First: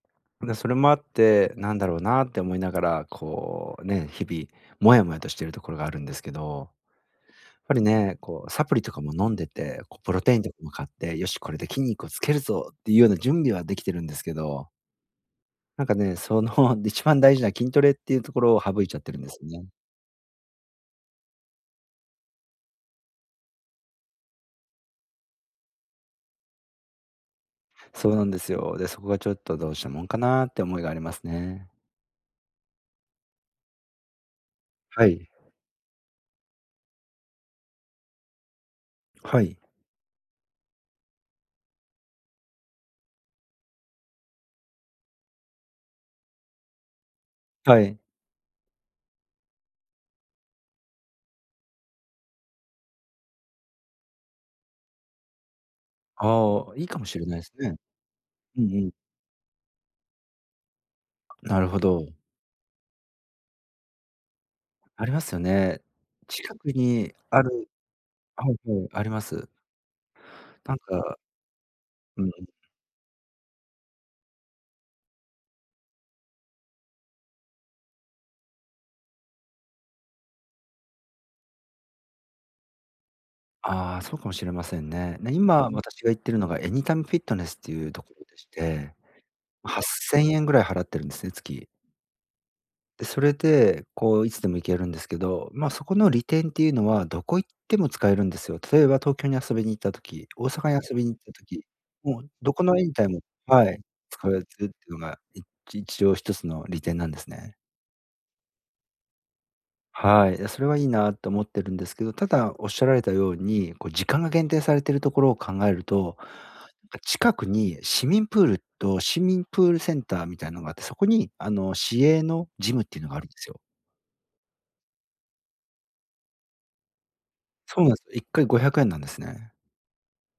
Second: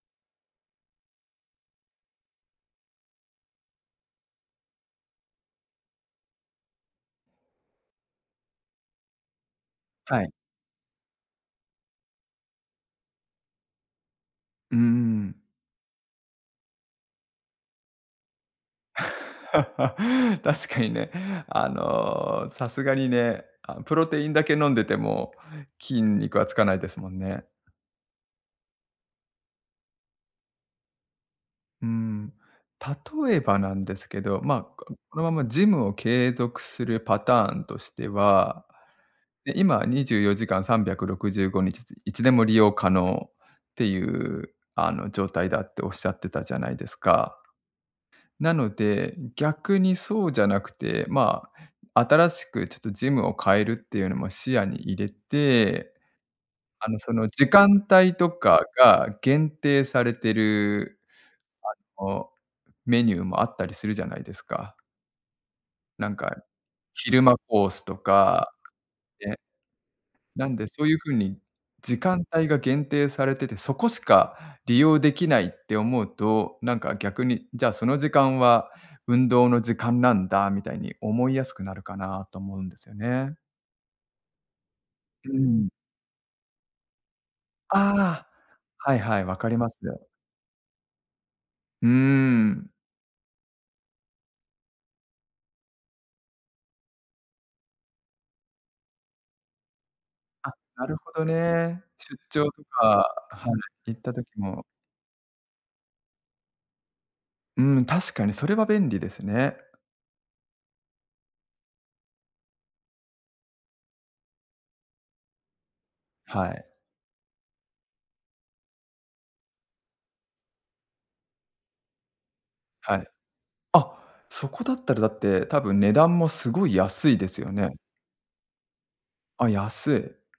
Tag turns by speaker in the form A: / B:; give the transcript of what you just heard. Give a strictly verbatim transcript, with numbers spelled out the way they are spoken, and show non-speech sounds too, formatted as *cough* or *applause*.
A: で、それもあって、なんだろうなって思いながら、こうね、日々モヤモヤとしているところがあるんですけど。やっぱりね、こうサプリとかも飲んでて、こうプロ
B: はい。
A: テインとかも買って、「よし、これで筋肉をつけるぞ」っていうような準備はできてるんですけど
B: うーん。
A: なんかね、その一番大事な筋トレっていうところを省いちゃってるんです
B: *laughs*
A: ね。
B: 確かにね、あの、さすがにね、あ、プロテインだけ飲んでても筋肉はつかないですもんね。
A: そうなんですよ。で、そこがちょっと、どうしたもんかなって思いがありますね。
B: うーん、例えばなんですけど、ま、こ
A: は
B: この
A: い。
B: ままジムを継続するパターンとしては、
A: は
B: ね、
A: い。
B: 今はにじゅうよじかんさんびゃくろくじゅうごにちいつでも利用可能っていうあの、状態だっておっしゃってたじゃないですか。
A: はい。
B: なので、逆にそうじゃなくて、まあ、新しくちょっとジムを変えるっていうのも視野に入れて、
A: ああ、いい
B: あの
A: かも
B: そ
A: しれ
B: の、
A: ないで
B: 時
A: すね。
B: 間帯と
A: う
B: か
A: んうん。
B: が限定されてる、
A: なるほ
B: あ
A: ど。
B: のメニューもあったりするじゃないですか。
A: ありますよね。
B: なんか、
A: 近くに
B: 昼間
A: あ
B: コ
A: る
B: ースと
A: は
B: か、
A: いはい、ありま
B: ね。
A: す。
B: なんで
A: なん
B: そういうふう
A: か
B: に、時
A: う
B: 間
A: ん。
B: 帯が限定されてて、そこしか利用できないって思うと、なんか逆に、「じゃあ、その時間は運動の時間なんだ」みたいに思いやすくなるかなと思うんですよね。
A: ああ、そうかもしれませんね。え、
B: う
A: 今、
B: ん。
A: 私が行ってるのが AnytimeFitness っていう
B: あ
A: ところ
B: あ、
A: でして、
B: はいはい、分かります
A: はっ
B: よ。
A: せんえんぐらい払ってるんですね、月。
B: うん。
A: で、それでこう、いつでも行けるんですけど、ま、そこの利点っていうのは、どこ行っても使えるんですよ。例えば東京に遊びに行った時、大
B: あ、
A: 阪に
B: な
A: 遊
B: る
A: び
B: ほ
A: に行っ
B: ど
A: た時、
B: ね。出
A: もう
B: 張
A: ど
B: と
A: この Anytime
B: かは
A: はい、
B: い、行った
A: つ
B: 時
A: かえ
B: も。
A: つっていうのが、いち一応、一つの利点なんですね。
B: うん、確かにそれは便利ですね。
A: はい、で、それはいいなと思ってるんですけど、ただおっしゃられたように、こう時間が限定されているところを考えると、な
B: はい。
A: んか、近くに市民プールと市民プールセンターみたいのがあって、そこにあの、市営のジムっ
B: は
A: ていう
B: い。
A: のがあるんですよ。
B: あ、そこだったらだって、多分値段もすごい安いですよね。
A: そうなんすよ。いっかいごひゃくえんなんです
B: あ、
A: ね。
B: 安い。